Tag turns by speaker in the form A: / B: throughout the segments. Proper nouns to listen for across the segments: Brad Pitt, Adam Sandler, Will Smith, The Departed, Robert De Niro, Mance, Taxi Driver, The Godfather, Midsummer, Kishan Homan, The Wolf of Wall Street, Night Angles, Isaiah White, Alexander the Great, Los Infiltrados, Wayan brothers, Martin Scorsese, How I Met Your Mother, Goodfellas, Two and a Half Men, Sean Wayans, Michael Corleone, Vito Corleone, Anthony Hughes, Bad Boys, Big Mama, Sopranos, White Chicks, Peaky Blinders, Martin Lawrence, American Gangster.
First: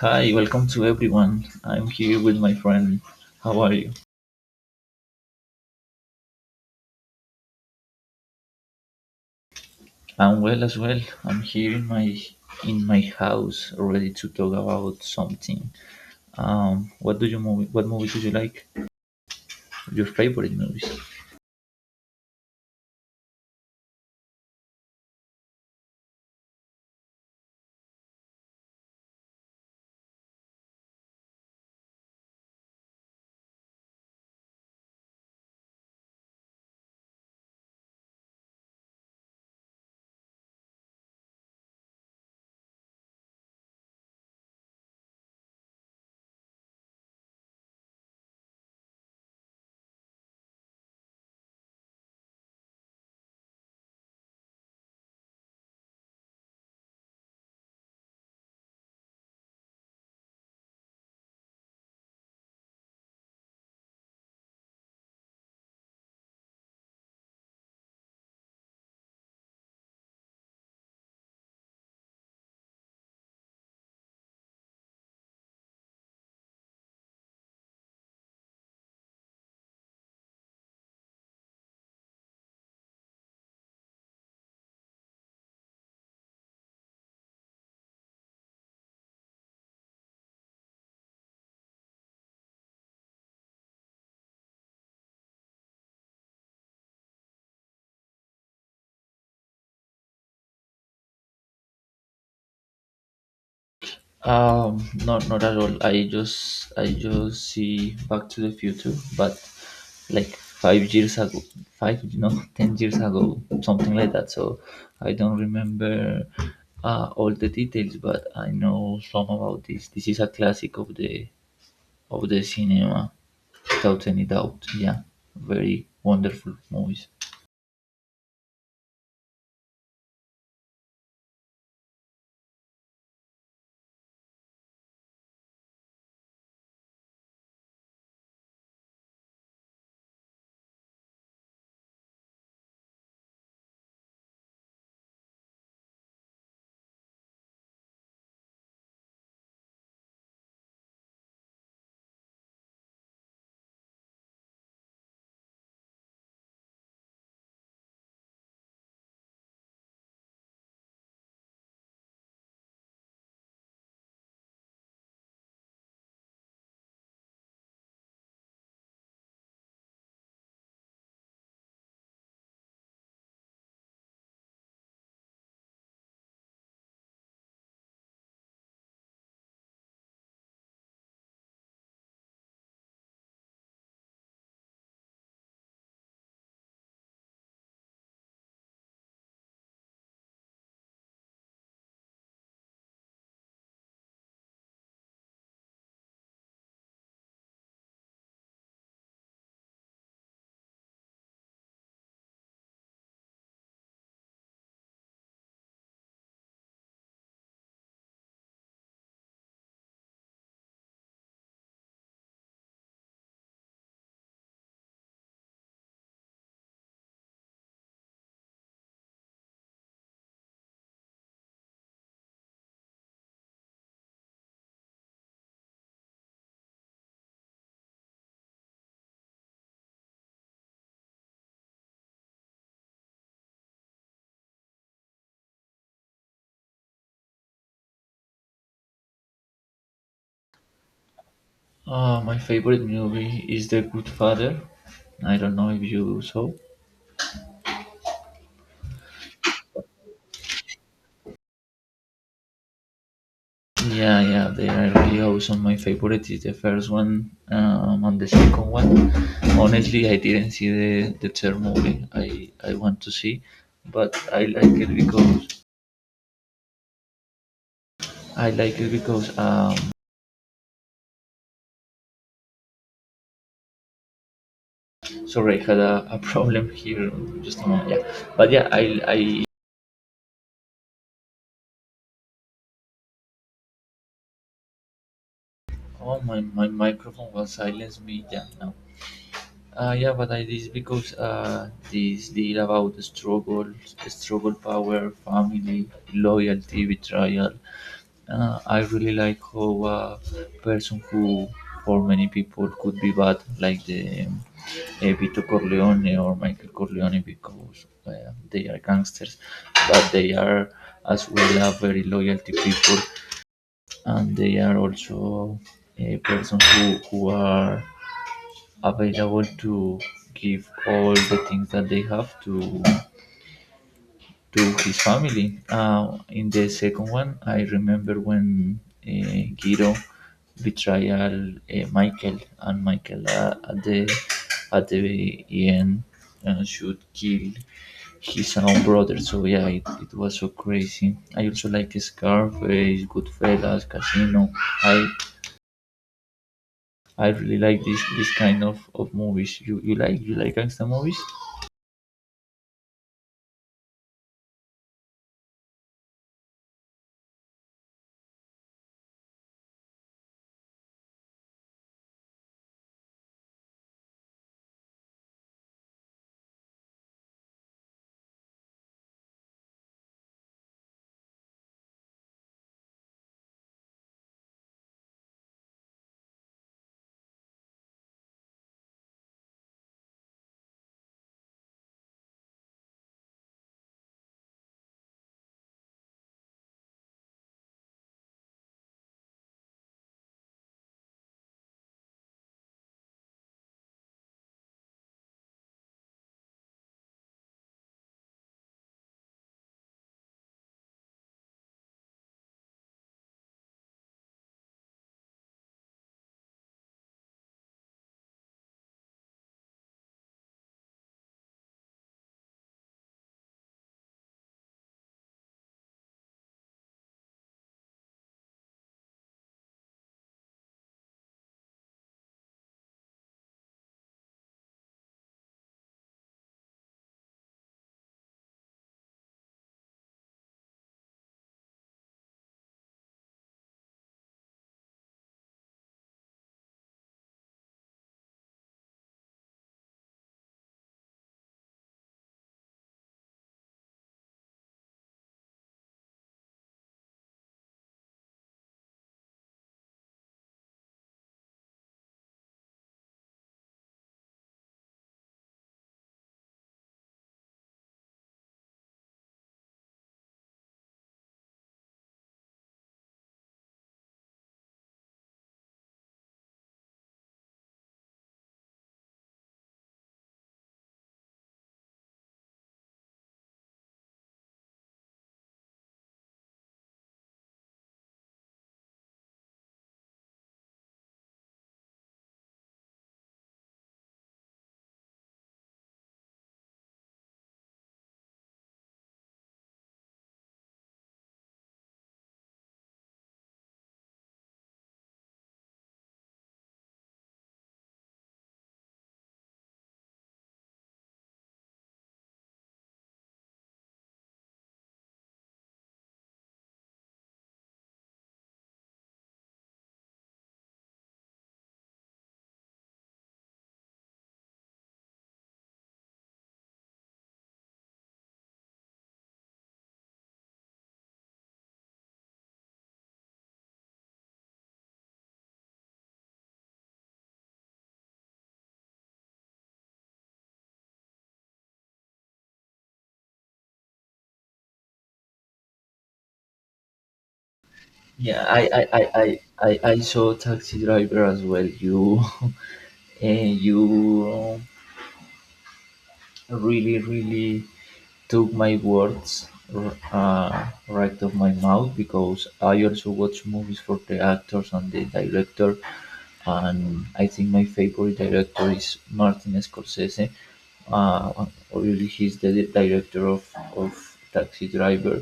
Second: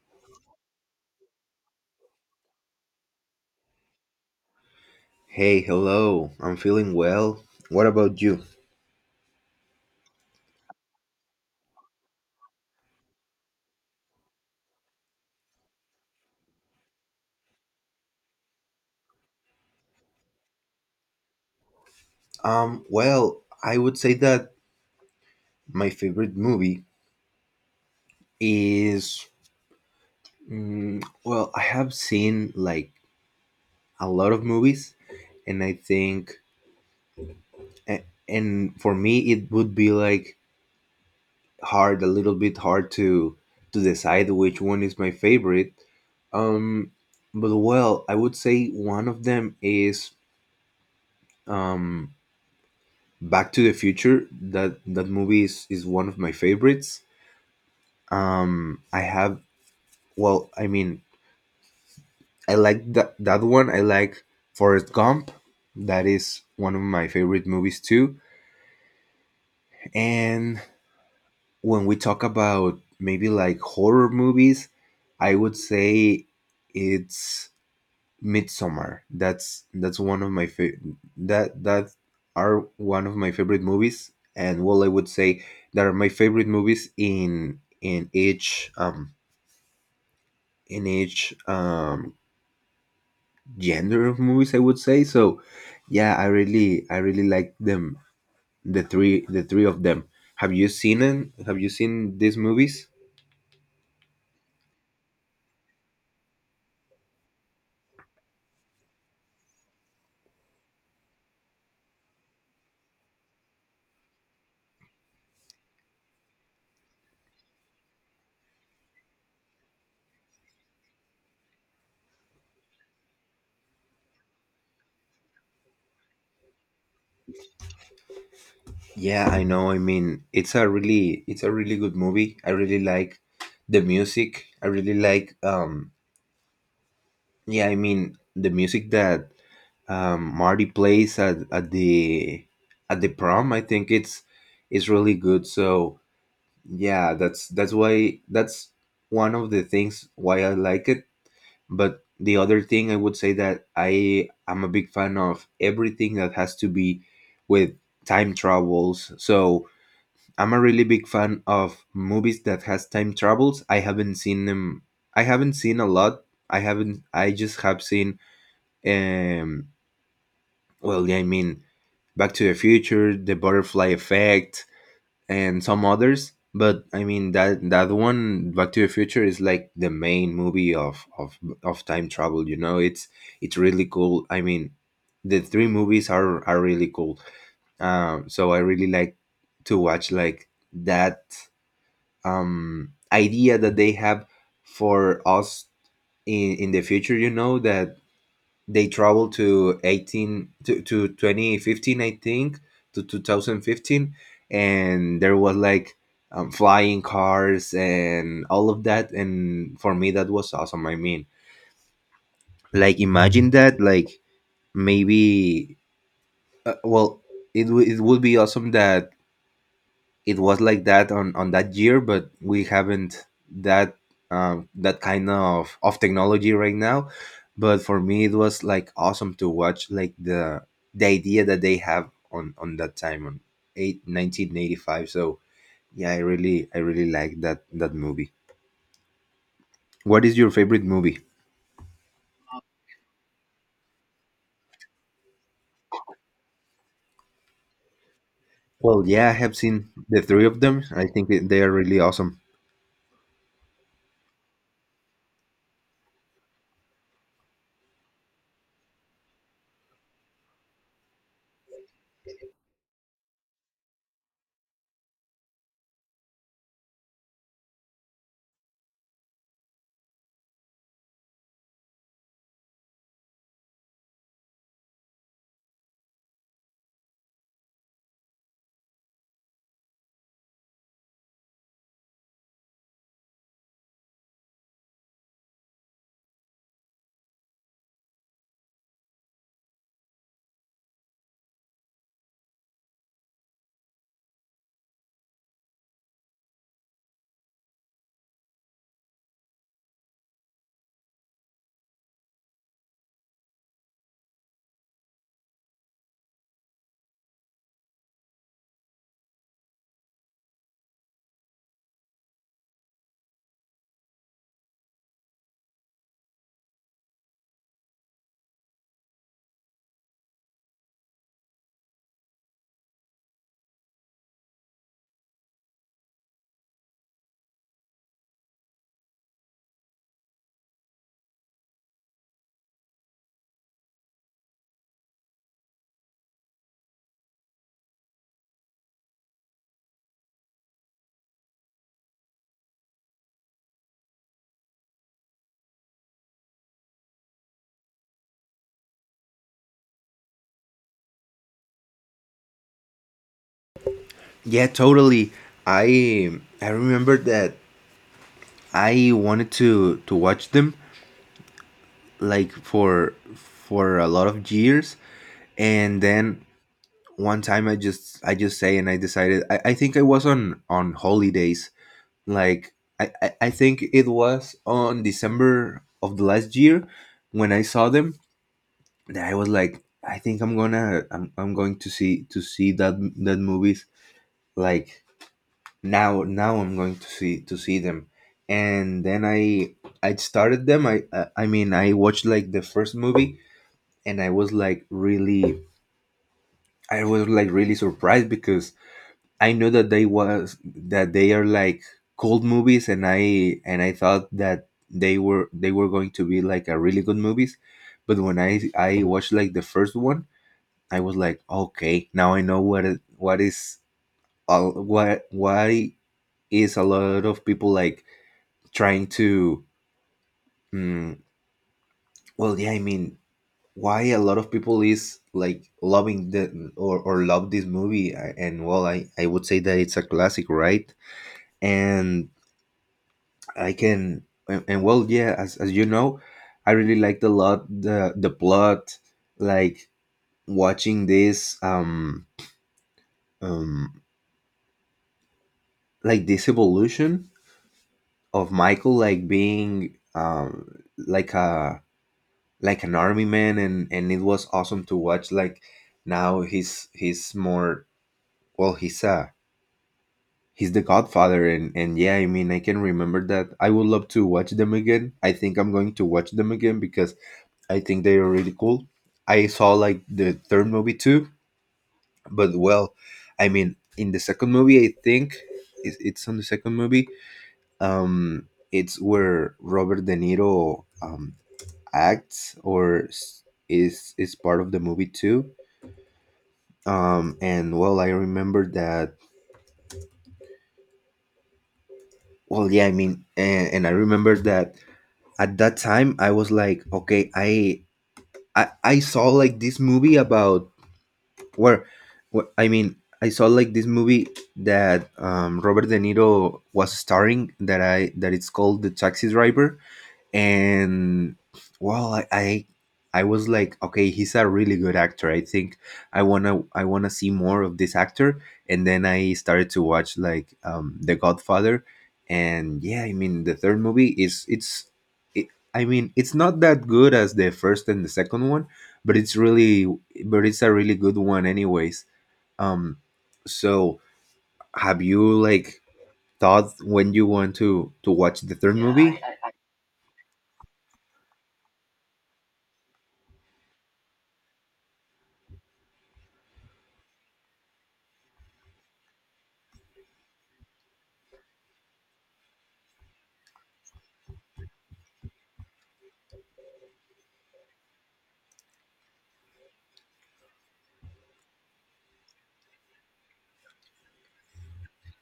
A: Hi, welcome to everyone. I'm here with my friend. How are you?
B: Hey, hello. I'm feeling well. What about you?
A: I'm well as well. I'm here in my house, ready to talk about something. What do you movie? What movies do you like? Your favorite movies?
B: I would say that my favorite movie is well, I have seen like a lot of movies, and I think and for me it would be like hard a little bit hard to decide which one is my favorite. Um, but well, I would say one of them is um Back to the Future. That movie is one of my favorites. I have well, I mean, I like that one. I like Forrest Gump. That is one of my favorite movies too. And when we talk about maybe like horror movies, I would say it's Midsummer. That's one of my fa- that that are one of my favorite movies. And well, I would say that are my favorite movies in each in each genre of movies, I would say. So yeah, I really I really like them, the three of them. Have you seen them? Have you seen these movies?
A: Not at all. I just see Back to the Future, but like 5 years ago, five no, 10 years ago, something like that. So I don't remember all the details, but I know some about this. This is a classic of the cinema, without any doubt. Yeah, very wonderful movies.
B: Yeah, I know. I mean, it's a really good movie. I really like the music. I really like yeah, I mean the music that Marty plays at the prom, I think it's really good. So yeah, that's why that's one of the things why I like it. But the other thing, I would say that I am a big fan of everything that has to be with time travels. So I'm a really big fan of movies that has time travels. I haven't seen them. I haven't seen a lot. I haven't. I just have seen. Um. Yeah, I mean, Back to the Future, The Butterfly Effect, and some others. But I mean that that one, Back to the Future, is like the main movie of of time travel. You know, it's really cool. I mean, the three movies are really cool. So I really like to watch like that idea that they have for us in the future. You know that they traveled to 2015, I think. to 2015 And there was like flying cars and all of that, and for me that was awesome. I mean, like imagine that, like maybe uh, well it would be awesome that it was like that on that year, but we haven't that that kind of technology right now. But for me it was like awesome to watch like the idea that they have on that time, on 8 1985. So yeah, I really I really like that movie. What is your favorite movie?
A: My favorite movie is The Good Father. I don't know if you saw.
B: Well, yeah, I have seen the three of them. I think that they are really awesome.
A: Yeah, yeah, they are really awesome. My favorite is the first one, and the second one. Honestly, I didn't see the third movie. I want to see, but I like it because I like it because sorry, I had a problem here. Just a moment, yeah. But yeah, I oh, my microphone was silenced me. Yeah, now. Yeah, but I this because this deal about the struggle, power, family, loyalty, betrayal. I really like how a person who, for many people, could be bad, like the Vito Corleone or Michael Corleone, because they are gangsters, but they are as well a very loyalty people, and they are also a person who are available to give all the things that they have to his family. In the second one, I remember when Guido betrayal Michael, and Michael at the end should kill his own brother. So yeah, it was so crazy. I also like Scarface, Goodfellas, Casino. I I really like this kind of movies. You like gangster movies?
B: Yeah, totally. I i remember that I wanted to watch them like for a lot of years. And then one time I just say, and I decided, I think I was on holidays. Like I think it was on December of the last year when I saw them. That I was like, I think I'm gonna I'm going to see that that movies. Like, now I'm going to see them. And then I started them. I watched like the first movie, and I was like really I was like really surprised. Because I know that they are like cold movies, and I thought that they were going to be like a really good movies. But when I watched like the first one, I was like, okay, now I know what what is all, what, why is a lot of people like trying to mm, yeah, I mean, why a lot of people is like loving the or love this movie. I- and well I would say that it's a classic, right? And I can and well yeah, as you know, I really liked a lot the plot. Like, watching this um like this evolution of Michael, like being like a an army man. And it was awesome to watch like now he's more. Well, he's a he's the Godfather. And yeah, I mean, I can remember that. I would love to watch them again. I think I'm going to watch them again because I think they are really cool. I saw like the third movie too, but well, I mean, in the second movie, I think it's on the second movie. It's where Robert De Niro acts, or is part of the movie too. And well, I remember that. Well, yeah, I mean, and I remember that at that time I was like, okay, I saw like this movie about where, where, I mean, I saw like this movie that Robert De Niro was starring, that I that it's called The Taxi Driver. And well, I, I was like, okay, he's a really good actor, I think. I want to see more of this actor. And then I started to watch like The Godfather. And yeah, I mean, the third movie is it, I mean, it's not that good as the first and the second one, but it's really but it's a really good one anyways. um so have you like thought when you want to watch
A: Yeah,
B: the
A: I
B: third
A: I,
B: movie?
A: I, I, I I saw Taxi Driver as well. You and you really, really took my words right off my mouth, because I also watch movies for the actors and the director, and I think my favorite director is Martin Scorsese. Uh, really, he's the director of Taxi Driver.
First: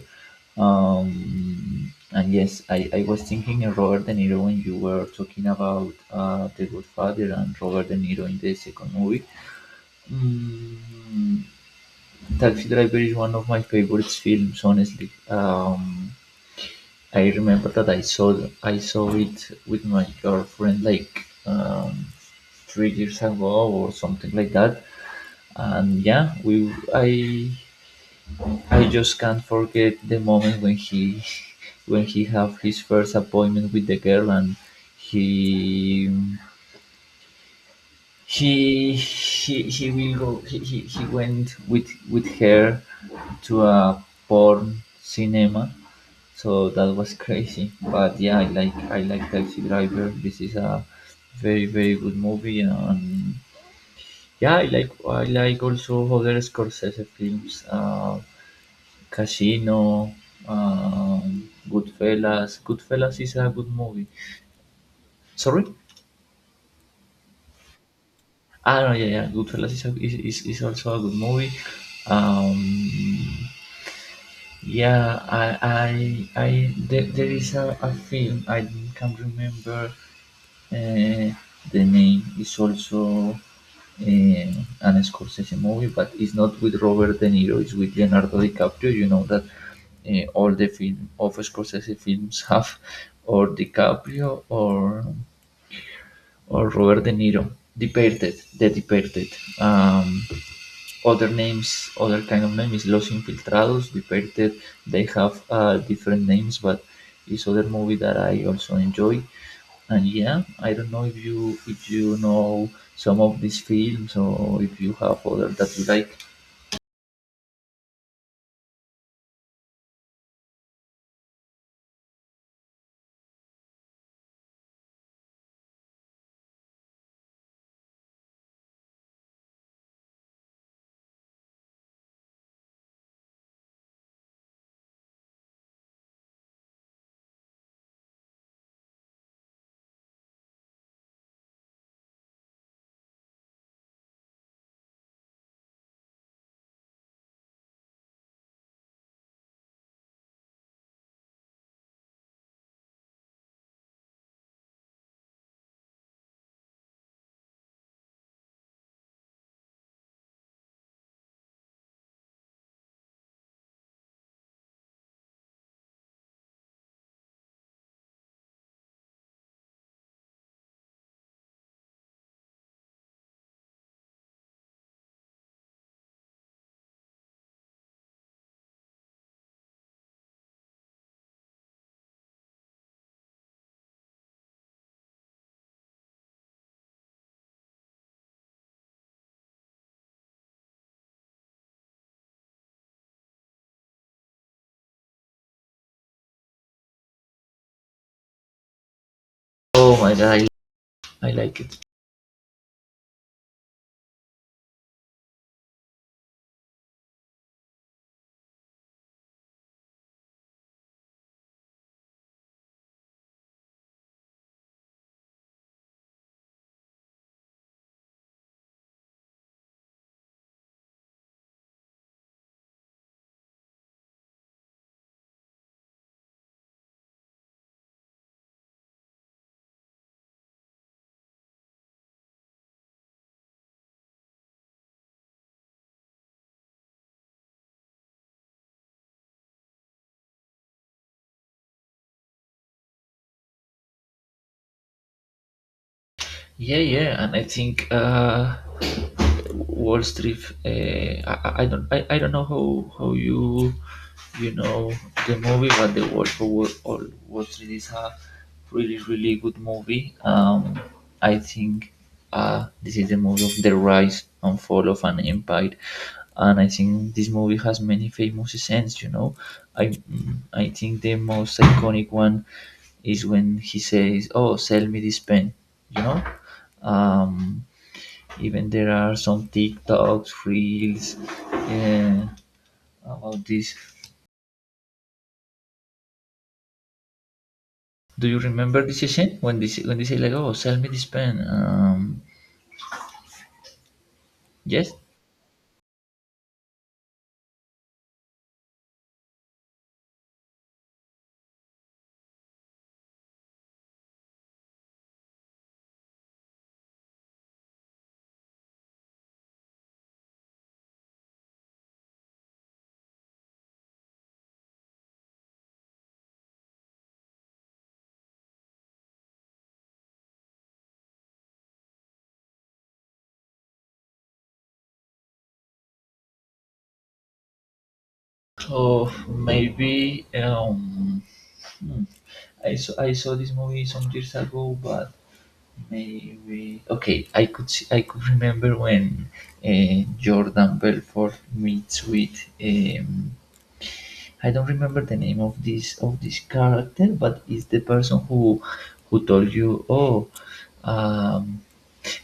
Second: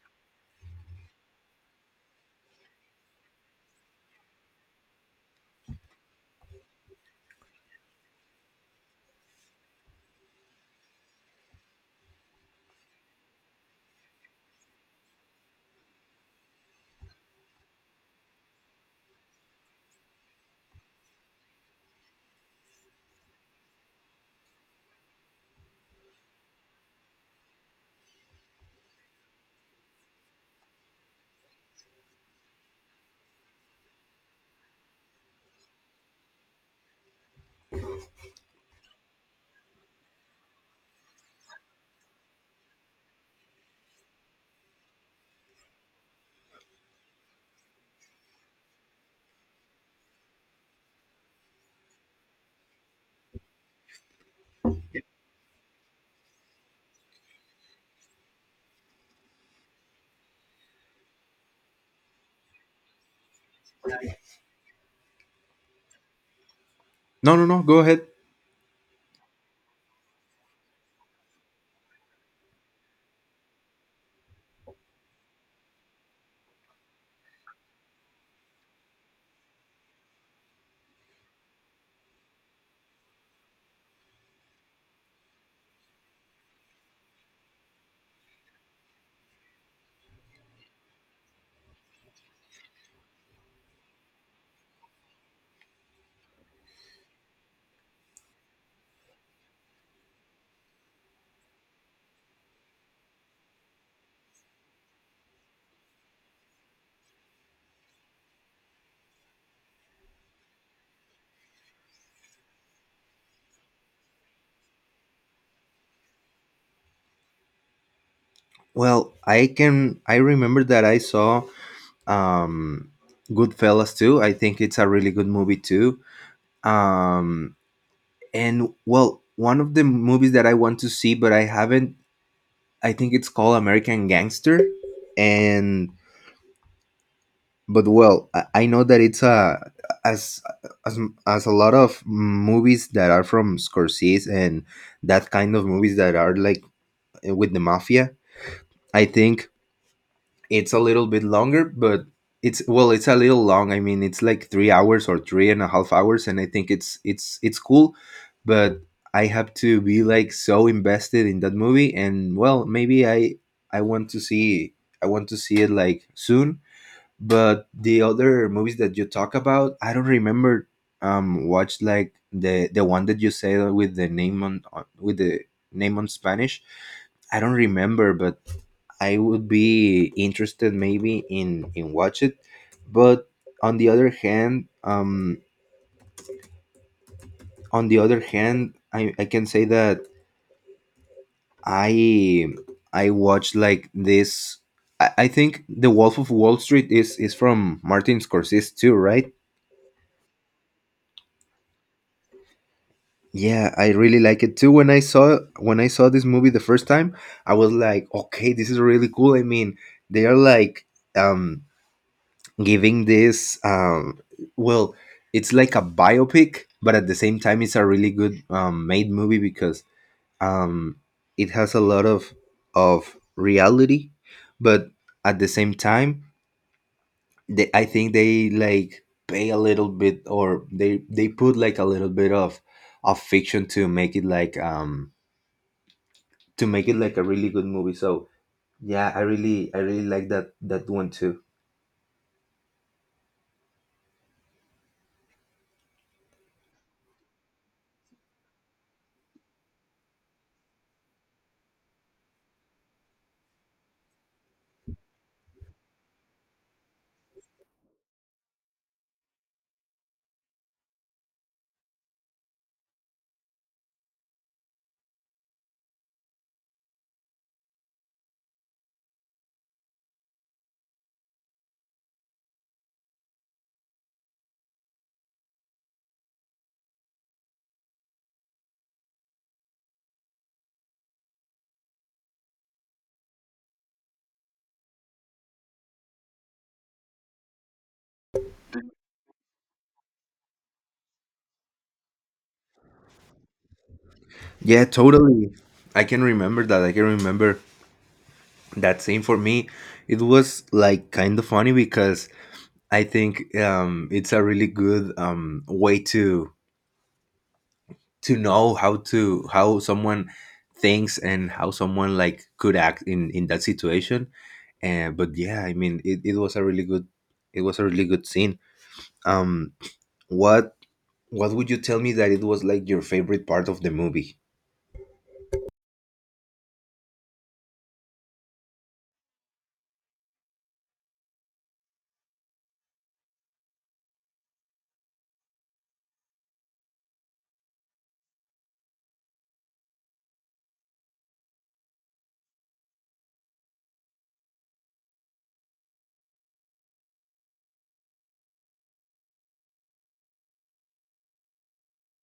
A: And yes, I was thinking of Robert De Niro when you were talking about The Good Father and Robert De Niro in the second movie. Mm, Taxi Driver is one of my favorite films, honestly. I remember that I saw it with my girlfriend like 3 years ago or something like that, and yeah, we I just can't forget the moment when he when he have his first appointment with the girl, and he he will go he went with her to a porn cinema. So that was crazy, but yeah, I like Taxi Driver. This is a very, very good movie. And yeah, I like also other Scorsese films. Casino, Goodfellas is a good movie. Sorry.
B: No, no, no, go ahead.
A: Ah, no, yeah, yeah. Goodfellas is also a good movie. Um, yeah, I there is a film I can't remember uh, the name. It's also uh, an Scorsese movie, but it's not with Robert De Niro. It's with Leonardo DiCaprio. You know that all the film of Scorsese films have or DiCaprio or Robert De Niro. The Departed. Um, other names, other kind of name is Los Infiltrados, Departed. They have different names, but it's other movie that I also enjoy. And yeah, I don't know if you know some of these films or if you have other that you like.
B: Well, I can I remember that I saw um Goodfellas too. I think it's a really good movie too. Um and well, one of the movies that I want to see but I haven't, I think it's called American Gangster. And but well, I know that it's a as as as a lot of movies that are from Scorsese and that kind of movies that are like with the mafia. I think it's a little bit longer, but it's a little long. I mean, it's like 3 hours or three and a half hours, and I think it's cool, but I have to be like so invested in that movie. And well, maybe I want to see I want to see it like soon. But the other movies that you talk about, I don't remember. Watch like the one that you said with the name with the name on Spanish. I don't remember, but I would be interested maybe in watch it. But on the other hand, I can say that I I watch like this. I think The Wolf of Wall Street is from Martin Scorsese too, right?
A: Oh my god, I like it.
B: Yeah, I really like it too. When I saw this movie the first time, I was like, okay, this is really cool. I mean, they are like um giving this well it's like a biopic, but at the same time it's a really good made movie. Because um it has a lot of reality, but at the same time they, I think, they like pay a little bit, or they put like a little bit of fiction to make it like a really good movie. So yeah, I really I really like that one too.
A: Yeah, yeah, and I think Wall Street. I don't know how you know the movie, but the Wolf of Wall, Wall Wall Street is a really, really good movie. I think this is the movie of the rise and fall of an empire, and I think this movie has many famous scenes. You know, I think the most iconic one is when he says, "Oh, sell me this pen," you know. Um, even there are some TikToks, reels, yeah, about this. Do you remember this session when this when they say like, oh, sell me this pen? Um,
B: Yeah,
A: yes.
B: totally. I can remember that. I can remember That scene, for me, it was like kind of funny, because I think it's a really good way to know how to how someone thinks and how someone like could act in that situation. And but yeah, I mean, it was a really good scene. um what what would you tell me that it was like your favorite part of the movie?
A: So maybe hmm, I saw this movie some years ago, but maybe okay. I could remember when Jordan Belfort meets with I don't remember the name of this character, but it's the person who told you, oh, um,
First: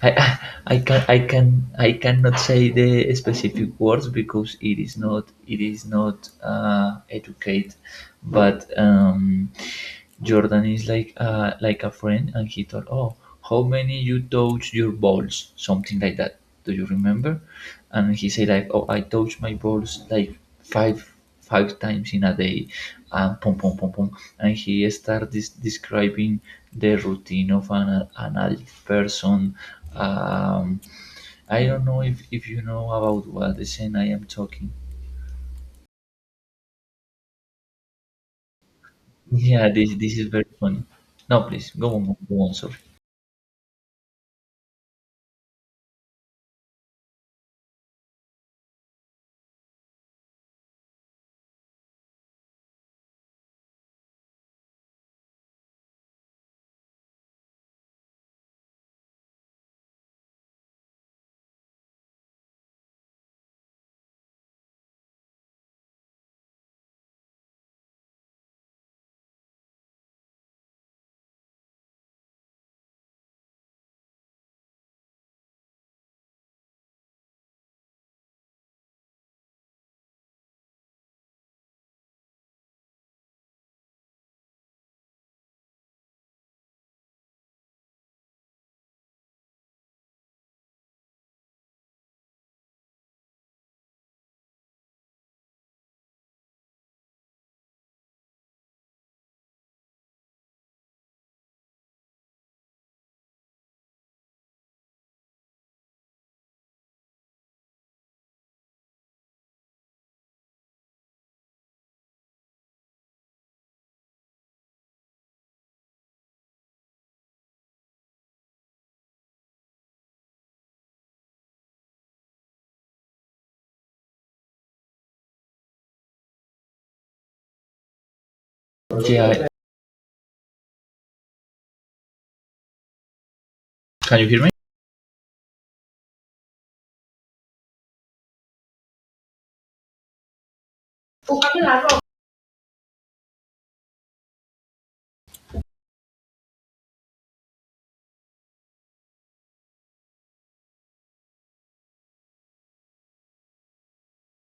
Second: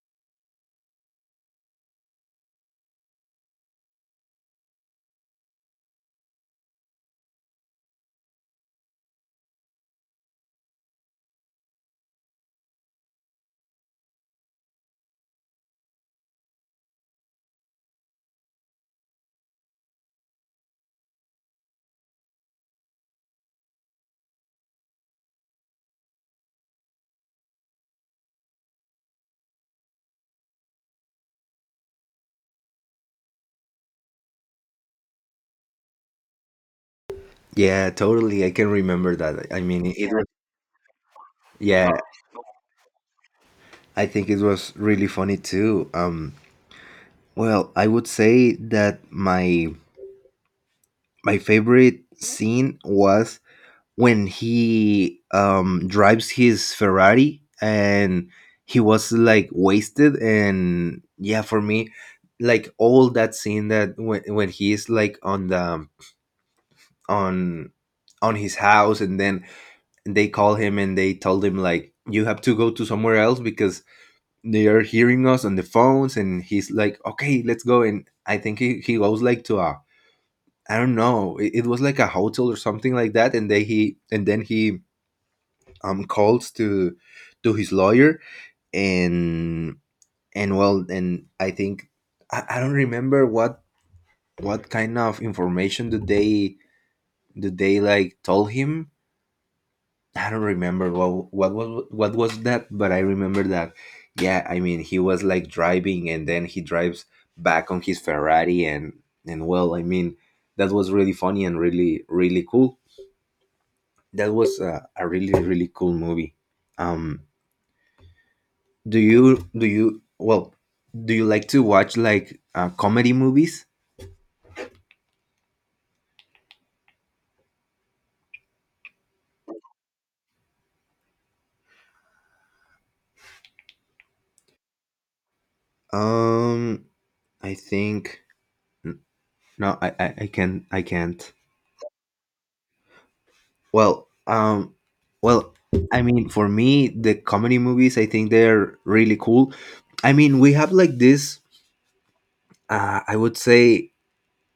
A: I I can I can I cannot say the specific words because it is not educate, but Jordan is like like a friend, and he told, oh, how many you touch your balls, something like that. Do you remember? And he said like, oh, I touch my balls like five five times in a day, and pom pom pom pom, and he starts describing the routine of an addict person um, I don't know if you know about what the scene I am talking.
B: Yeah, totally. I can remember that. I
A: Yeah,
B: mean,
A: this
B: it
A: this is
B: was
A: very funny. No, please, go
B: yeah,
A: on, go on. Sorry.
B: I think it was really funny too. Well, I would say that my favorite scene was when he drives his Ferrari and he was like wasted. And yeah, for me, like all that scene, that when he is like on the on on his house, and then they call him and they told him like, you have to go to somewhere else because they are hearing us on the phones. And he's like, okay, let's go. And I think he goes like to a I don't know. It was like a hotel or something like that. And then he calls to his lawyer. And well, and I think I don't remember what kind of information did they like told him. I don't remember What was that, but I remember that. Yeah, I mean he was like driving, and then he drives back on his Ferrari, and well, I mean that was really funny and really really cool. That was a really really cool movie. um do you do you well do you like to watch like comedy movies?
A: Yeah, can you hear me?
B: um I think. No, I can't. Well um well I mean, for me, the comedy movies, I think they're really cool. I mean, we have like this, I would say,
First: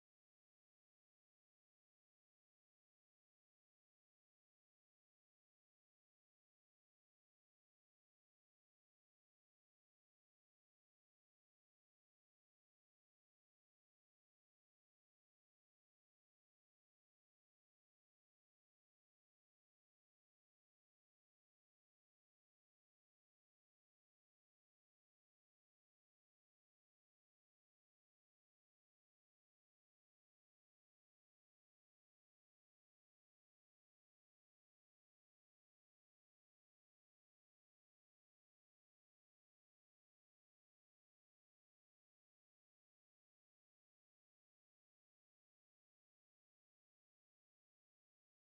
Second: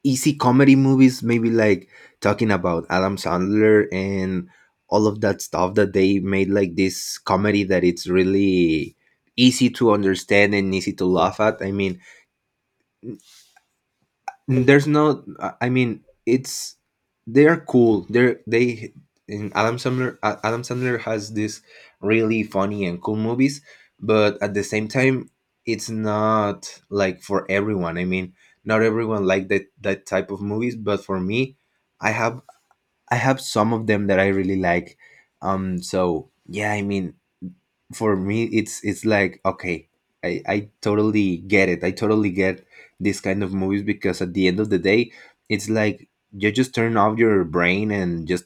B: easy comedy movies, maybe like talking about Adam Sandler and all of that stuff that they made, like this comedy that it's really easy to understand and easy to laugh at. I mean, there's no. I mean, it's, they are cool. They're they and Adam Sandler. Adam Sandler has this really funny and cool movies, but at the same time, it's not like for everyone. I mean, not everyone like that type of movies. But for me, I have I have some of them that I really like. So yeah, I mean, for me it's like okay. I totally get it. I totally get this kind of movies because at the end of the day it's like you just turn off your brain and just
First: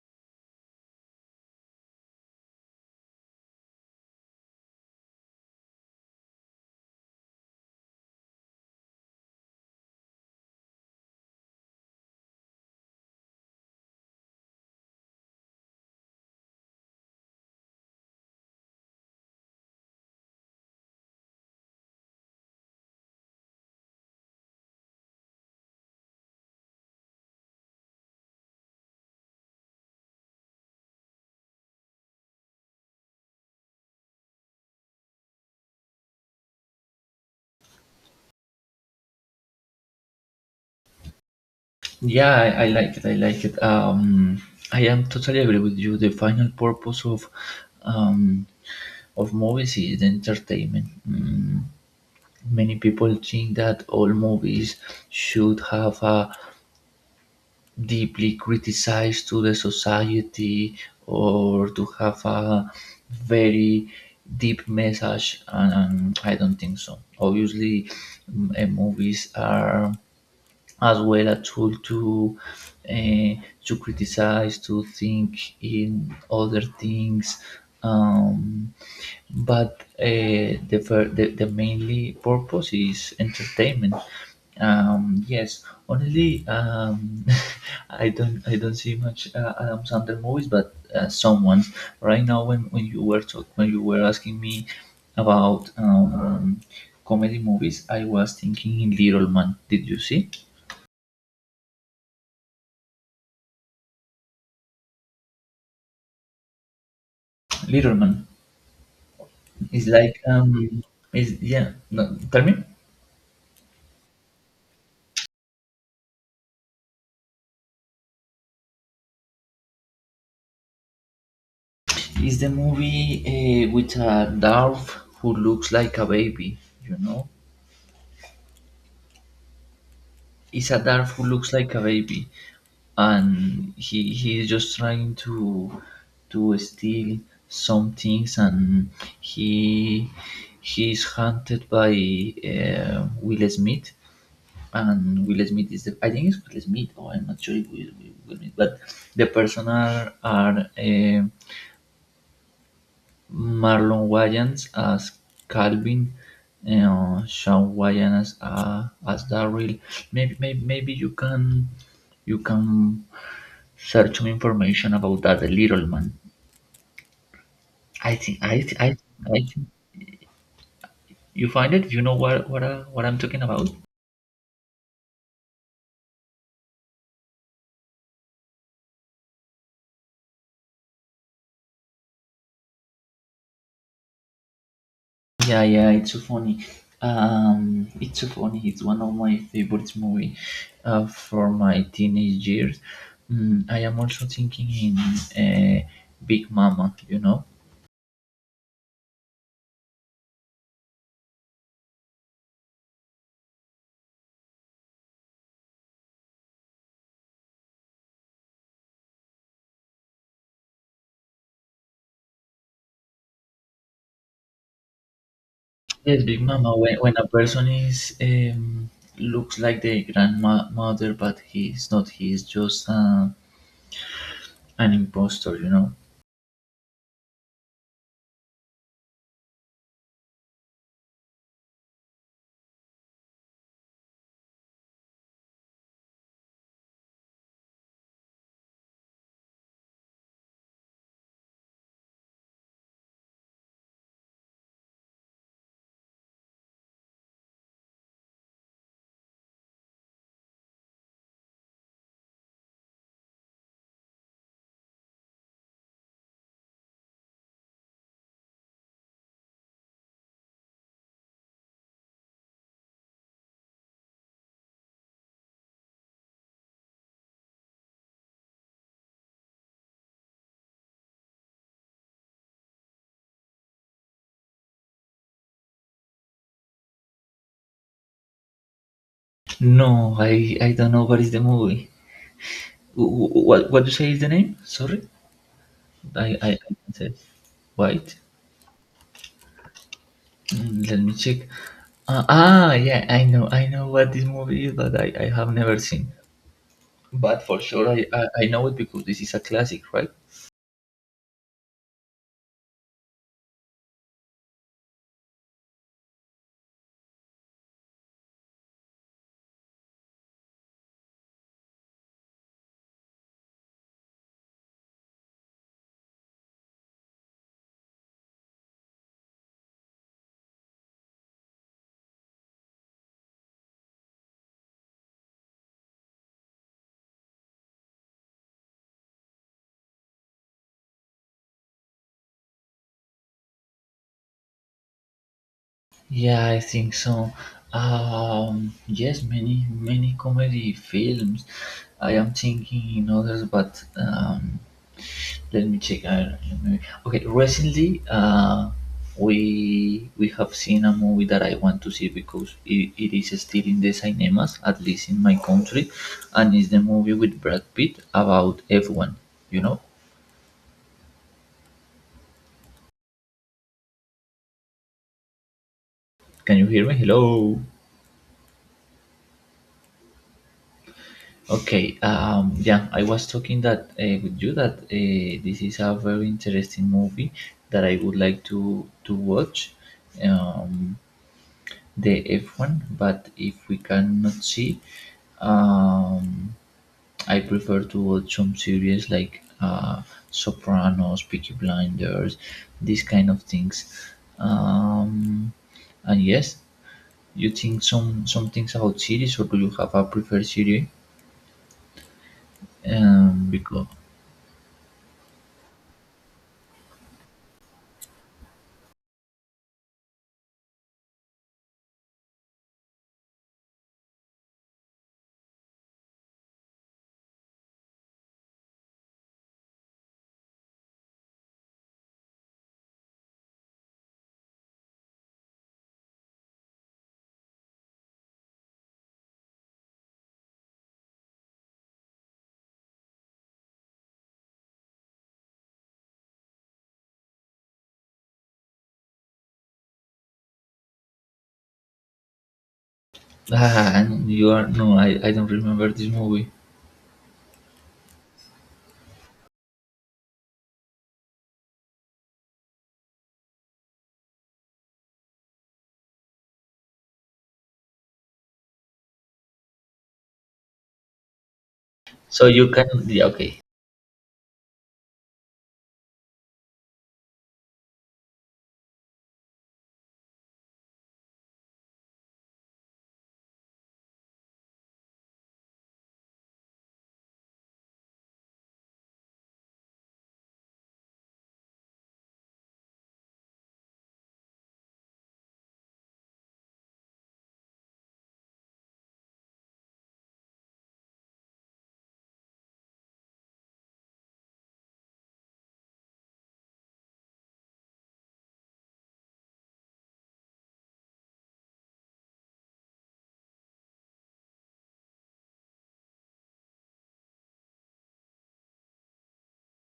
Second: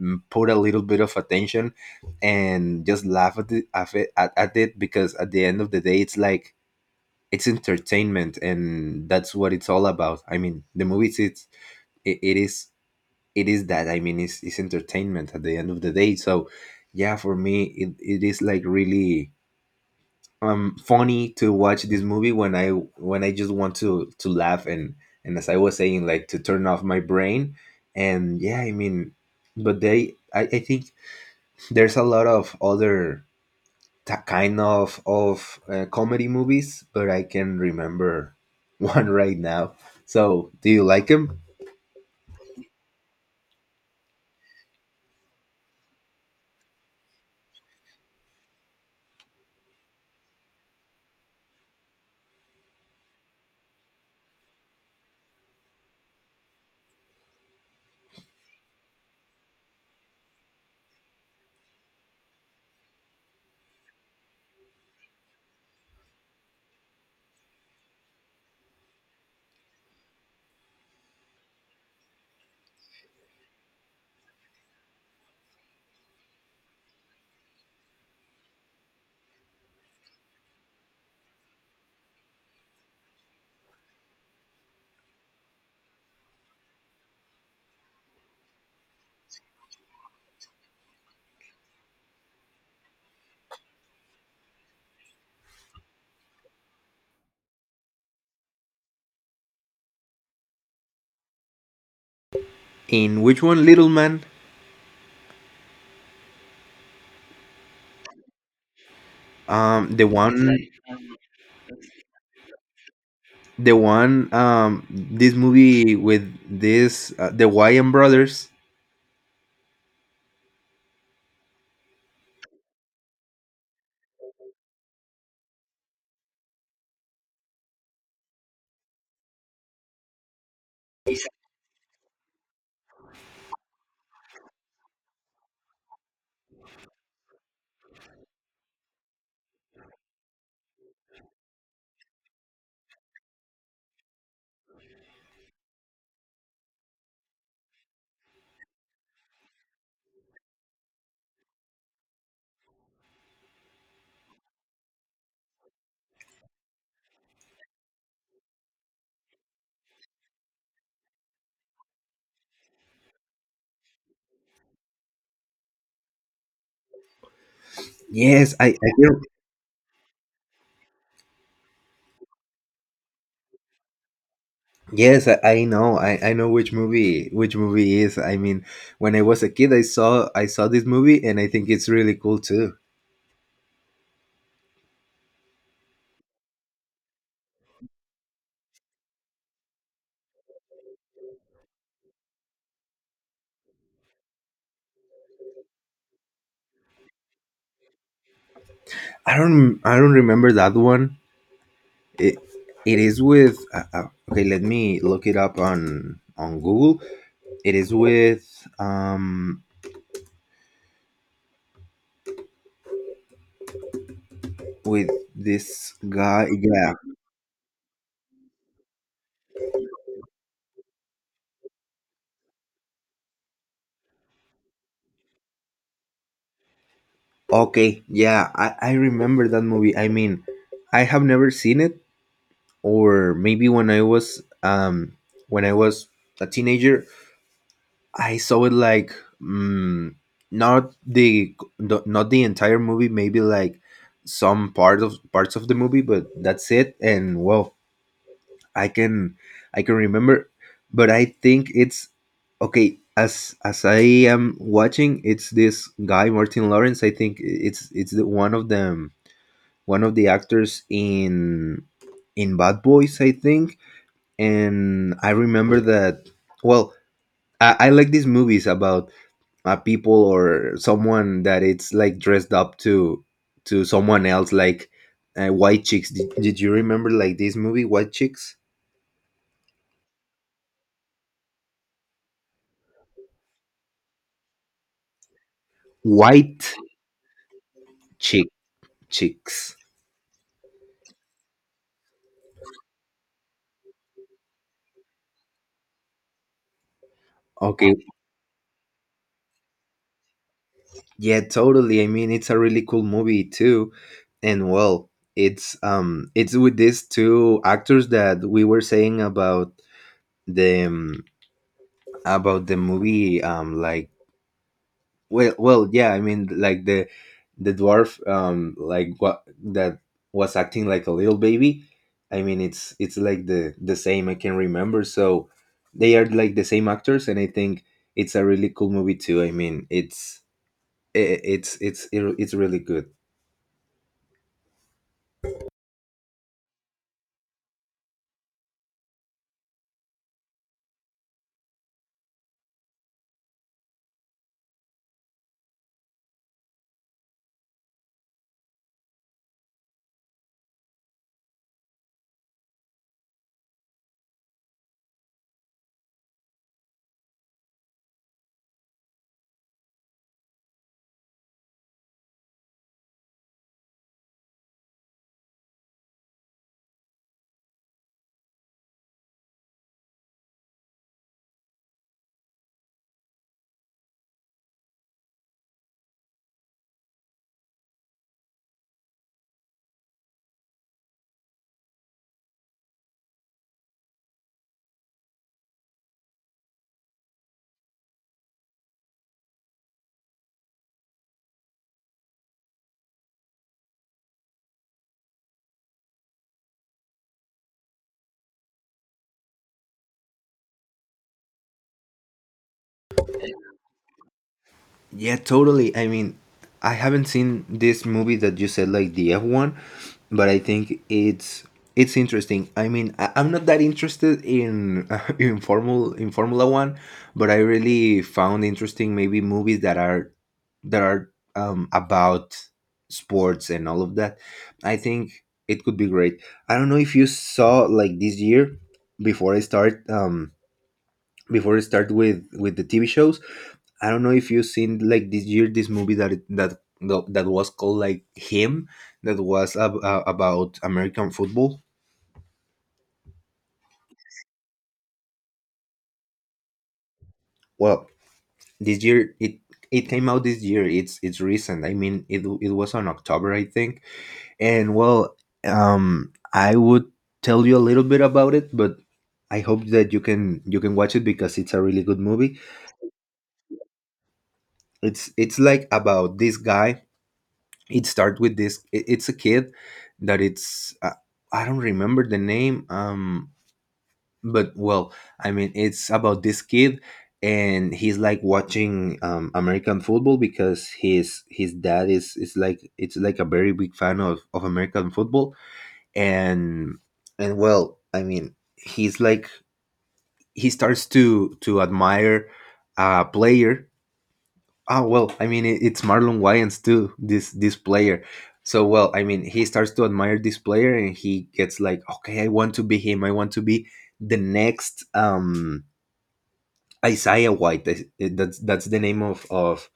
B: put a little bit of attention and just laugh at it because at the end of the day it's like it's entertainment, and that's what it's all about. I mean, the movies, it, it is it is that. I mean, it's entertainment at the end of the day. So yeah, for me it is like really funny to watch this movie when I just want to laugh, and as I was saying, like to turn off my brain. And yeah, I mean, but I think there's a lot of other kind of comedy movies, but I can remember one right now. So do you like him?
A: Yeah, I like it. I am totally agree with you. The final purpose of um, movies is the entertainment. Many people think that all movies should have a deeply criticized to the society or to have a very deep message, and I don't think so. Obviously, movies are as well a tool to uh, criticize, to think in other things. Um, but the, fir- the mainly purpose is entertainment. Yes, honestly, I don't see much Adam Sandler movies, but some ones. Right now, when you were asking me about comedy movies, I was thinking in Little Man. Did you see
B: In which one, Little Man?
A: Little Man? It's
B: The
A: like
B: one,
A: is, yeah. No, tell me.
B: this movie with this the Wyan brothers.
A: It's the movie with a dwarf who looks like a baby. You know, it's a dwarf who looks like a baby, and he's just trying to steal some things, and he he's hunted by Will Smith, and Will Smith is the I think it's Will Smith, or I'm not sure if it's Will Smith, but the person are. Marlon Wayans as Calvin, and Sean Wayans as Daryl. Maybe you can search some information about that the little man. I think
B: Yes,
A: I
B: I,
A: th-
B: I can.
A: I think you find it. You know what I'm talking about.
B: Yes, I know. I know which movie is. I mean, when I was a kid, I saw this movie, and I think it's really cool too.
A: Yeah, yeah, it's so funny. It's so funny. It's one of my favorite movie for my teenage years. I am also thinking in Big Mama. You know,
B: I don't remember that one. It it is with okay. Let me look it up on Google. It is um with this
A: yes, Big
B: guy.
A: Mama.
B: Yeah.
A: When a person is looks like the grandmother, but he's not. He's just an imposter, you know.
B: Okay. Yeah. I remember that movie. I mean, I have never seen it, or maybe when I was a teenager, I saw it like mm, not not the entire movie, maybe like some part of parts of the movie, but that's it. And well, I can I can remember, but I think it's okay. As I am watching, it's this guy Martin Lawrence. I think it's one of them, one of the actors in Bad Boys, I think, and I remember that. Well, I like these movies about people or someone that it's like dressed up to someone else, like White Chicks. Did you remember, like, this movie, white chicks
A: No, I don't know what is the movie. What you say is the name? Sorry, I
B: white
A: can't say. White.
B: chick chicks
A: Let me check. Yeah, I know what this movie is, but I have never seen. But for sure,
B: Okay,
A: I know it because this is a classic, right?
B: yeah, totally. I mean, it's a really cool movie too. And well, it's with these two actors that we were saying about, the about the movie, like. Well, yeah. I mean, like the dwarf, like what that was acting like a little baby. I mean, it's like the same, I can remember. So they are like the same actors, and I think it's a really cool movie too. I mean, it's really good.
A: Yeah, I think so. Yes, many, many comedy films. I am thinking in others, but let me check. Okay, recently we have seen a movie that I want to see because it is still in the cinemas, at least in my country, and it's the movie with Brad Pitt about F1. You know? Can you hear me? Hello. Okay, I was talking that with you that this is a very interesting movie that I would like to watch, um, the F1. But if we cannot see, um, I prefer to watch some series like Sopranos, Peaky Blinders, these kind of things. Um, and yes, you think some things about series, or do you have a preferred series? Because.
B: Yeah, totally. I mean, I haven't seen this movie that you said, like, the F1, but I think it's interesting. I mean, I'm not that interested in in formal in Formula One, but I really found interesting maybe movies that are about sports and all of that. I think it could be great. I don't know if you saw, like, this year, before I start um before I start with the TV shows. I don't know if you've seen, like, this year, this movie that it- that that was called like him, that was about American football.
A: Ah, and you are no, I don't remember this movie.
B: Well, this year, it came out this year. It's recent. I mean, it was on October, I think. And well, I would tell you a little bit about it, but I hope that you can watch it because it's a really good
A: So
B: movie.
A: you can, yeah. Okay.
B: It's like about this guy. It starts with this. It's a kid that it's I don't remember the name. But well, I mean, it's about this kid, and he's like watching american football because his dad is like it's like a very big fan of american football and and well I mean he starts to admire a player. Oh well, I mean, it's Marlon Wayans too, This player. So well, I mean, he starts to admire this player, and he gets like, okay, I want to be him. I want to be the next Isaiah White. That's the name of of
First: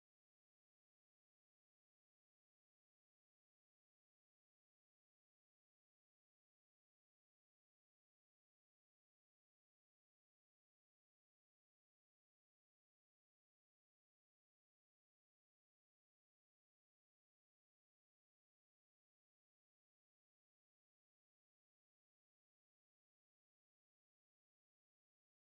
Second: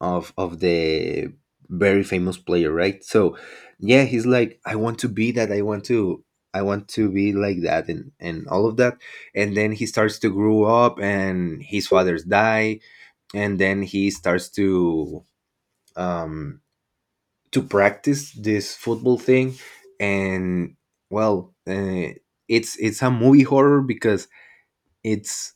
B: of of the very famous player, right? So yeah, he's like, I want to be that. I want to. I want to be like that, and all of that. And then he starts to grow up, and his fathers die. And then he starts um, to practice this football thing, and well, it's a movie horror because it's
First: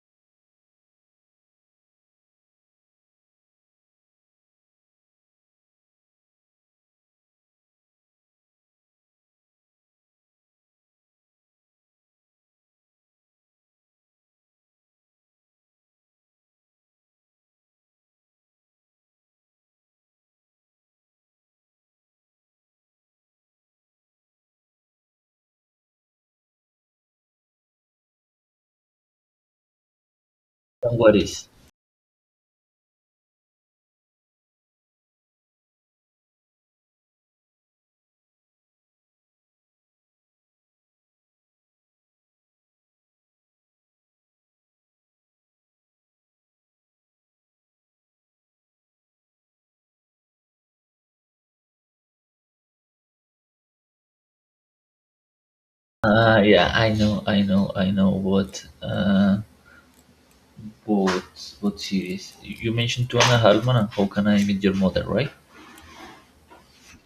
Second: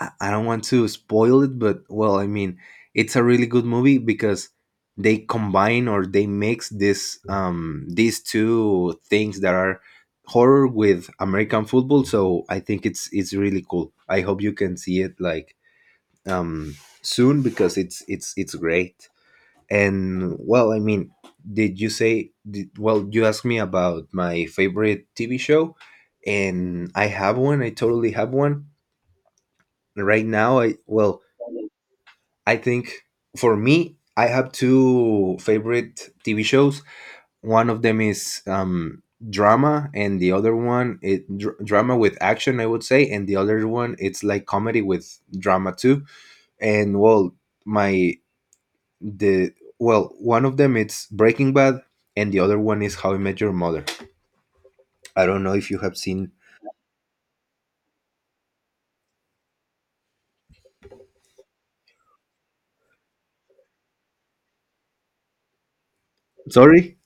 B: I don't want to spoil it, but well, I mean, it's a really good movie because they combine or they mix this these two things that are horror with American football. So I think it's really cool. I hope you can see it like um soon because it's great. And well, I mean, did you say, did, well, you asked me about my favorite TV show, and I have one. I totally have one. Right now,
A: And what
B: well,
A: is?
B: I think for me, I have two favorite TV shows. One of them is drama, and the other one, drama with action, I would say, and the other one, it's like comedy with drama too. And well, my the well, one of them, it's Breaking Bad, and the other one is How I Met Your Mother. I don't know if you have seen.
A: Yeah, I know what what series. You mentioned Two and a Half Men and How Can I Meet Your Mother, right?
B: Sorry,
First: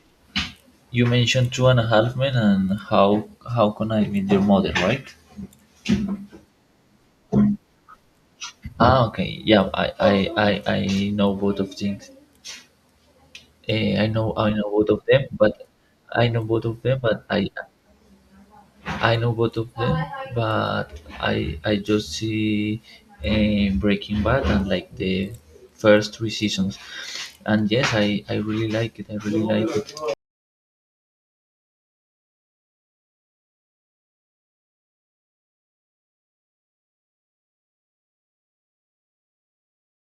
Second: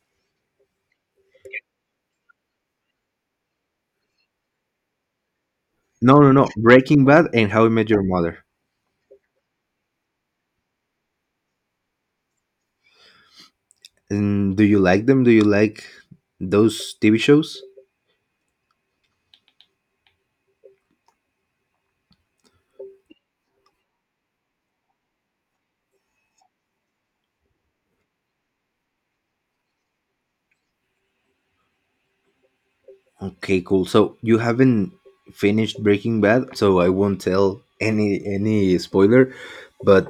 A: You mentioned Two and a Half Men and How Can I Meet Your Mother, right?
B: no, no, no, Breaking Bad and How I Met Your Mother.
A: Ah, okay, yeah, I know both of things. I
B: And do
A: know
B: you
A: both of
B: like them?
A: them,
B: do you
A: but
B: like
A: I know both of
B: those
A: them,
B: TV
A: but I
B: shows?
A: I know both of them, but I just see Breaking Bad and like the first three seasons. And yes, I really like it. I really like it.
B: Okay, cool. So you haven't finished Breaking Bad, so I won't tell any spoiler. But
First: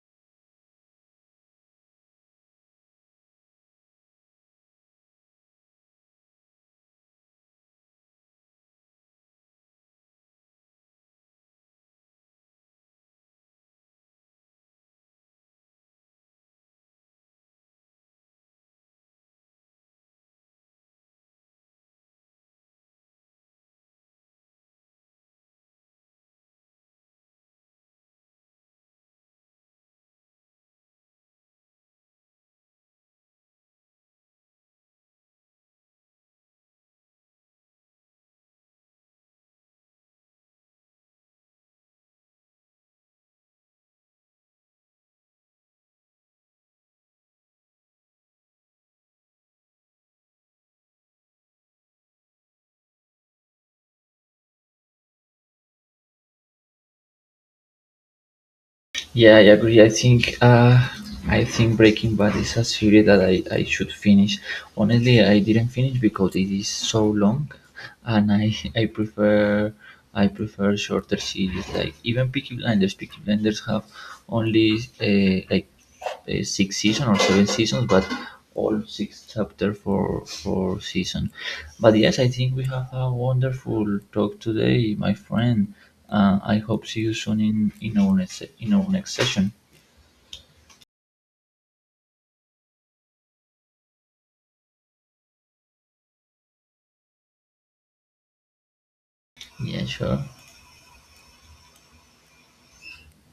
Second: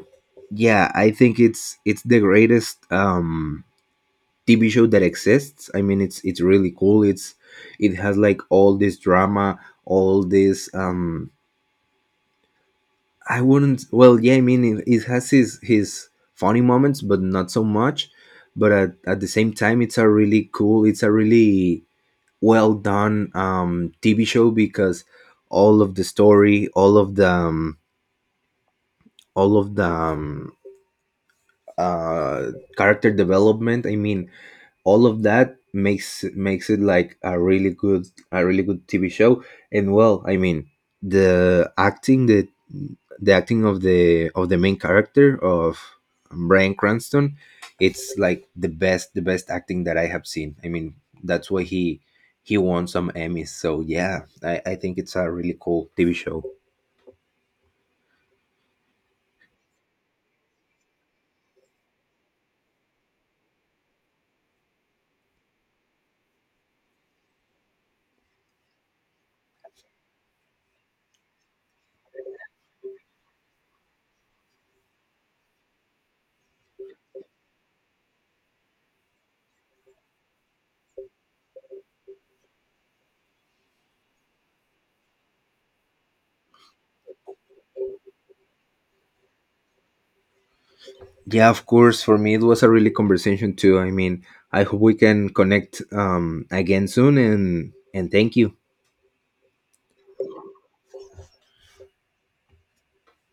B: yeah, I think it's the greatest TV show that exists. I mean, it's really cool. It has like all this drama, all this. I wouldn't. Well, yeah, I mean, it has his funny moments, but not so much. But at the same time, it's a really cool. It's a really well done TV show because all of the story, all of the uh, character development. I mean, all of that makes it like a really good TV show. And well, I mean, the acting the the acting of the main character of Bryan Cranston, it's like the best acting that I have seen. I mean, that's why he won some Emmys. So yeah, I think it's a really cool TV show.
A: Yeah, I agree. I think Breaking Bad is a series that I should finish. Honestly, I didn't finish because it is so long, and I, I prefer shorter series. Like even Peaky Blinders. Peaky Blinders have only six seasons or seven seasons, but all six chapter for season. But yes, I think we have a wonderful talk today, my friend. I hope see you soon in our next session.
B: Yeah, of course. For me, it was a really conversation too. I mean, I hope we can connect again soon, and thank you.
A: Yeah, sure.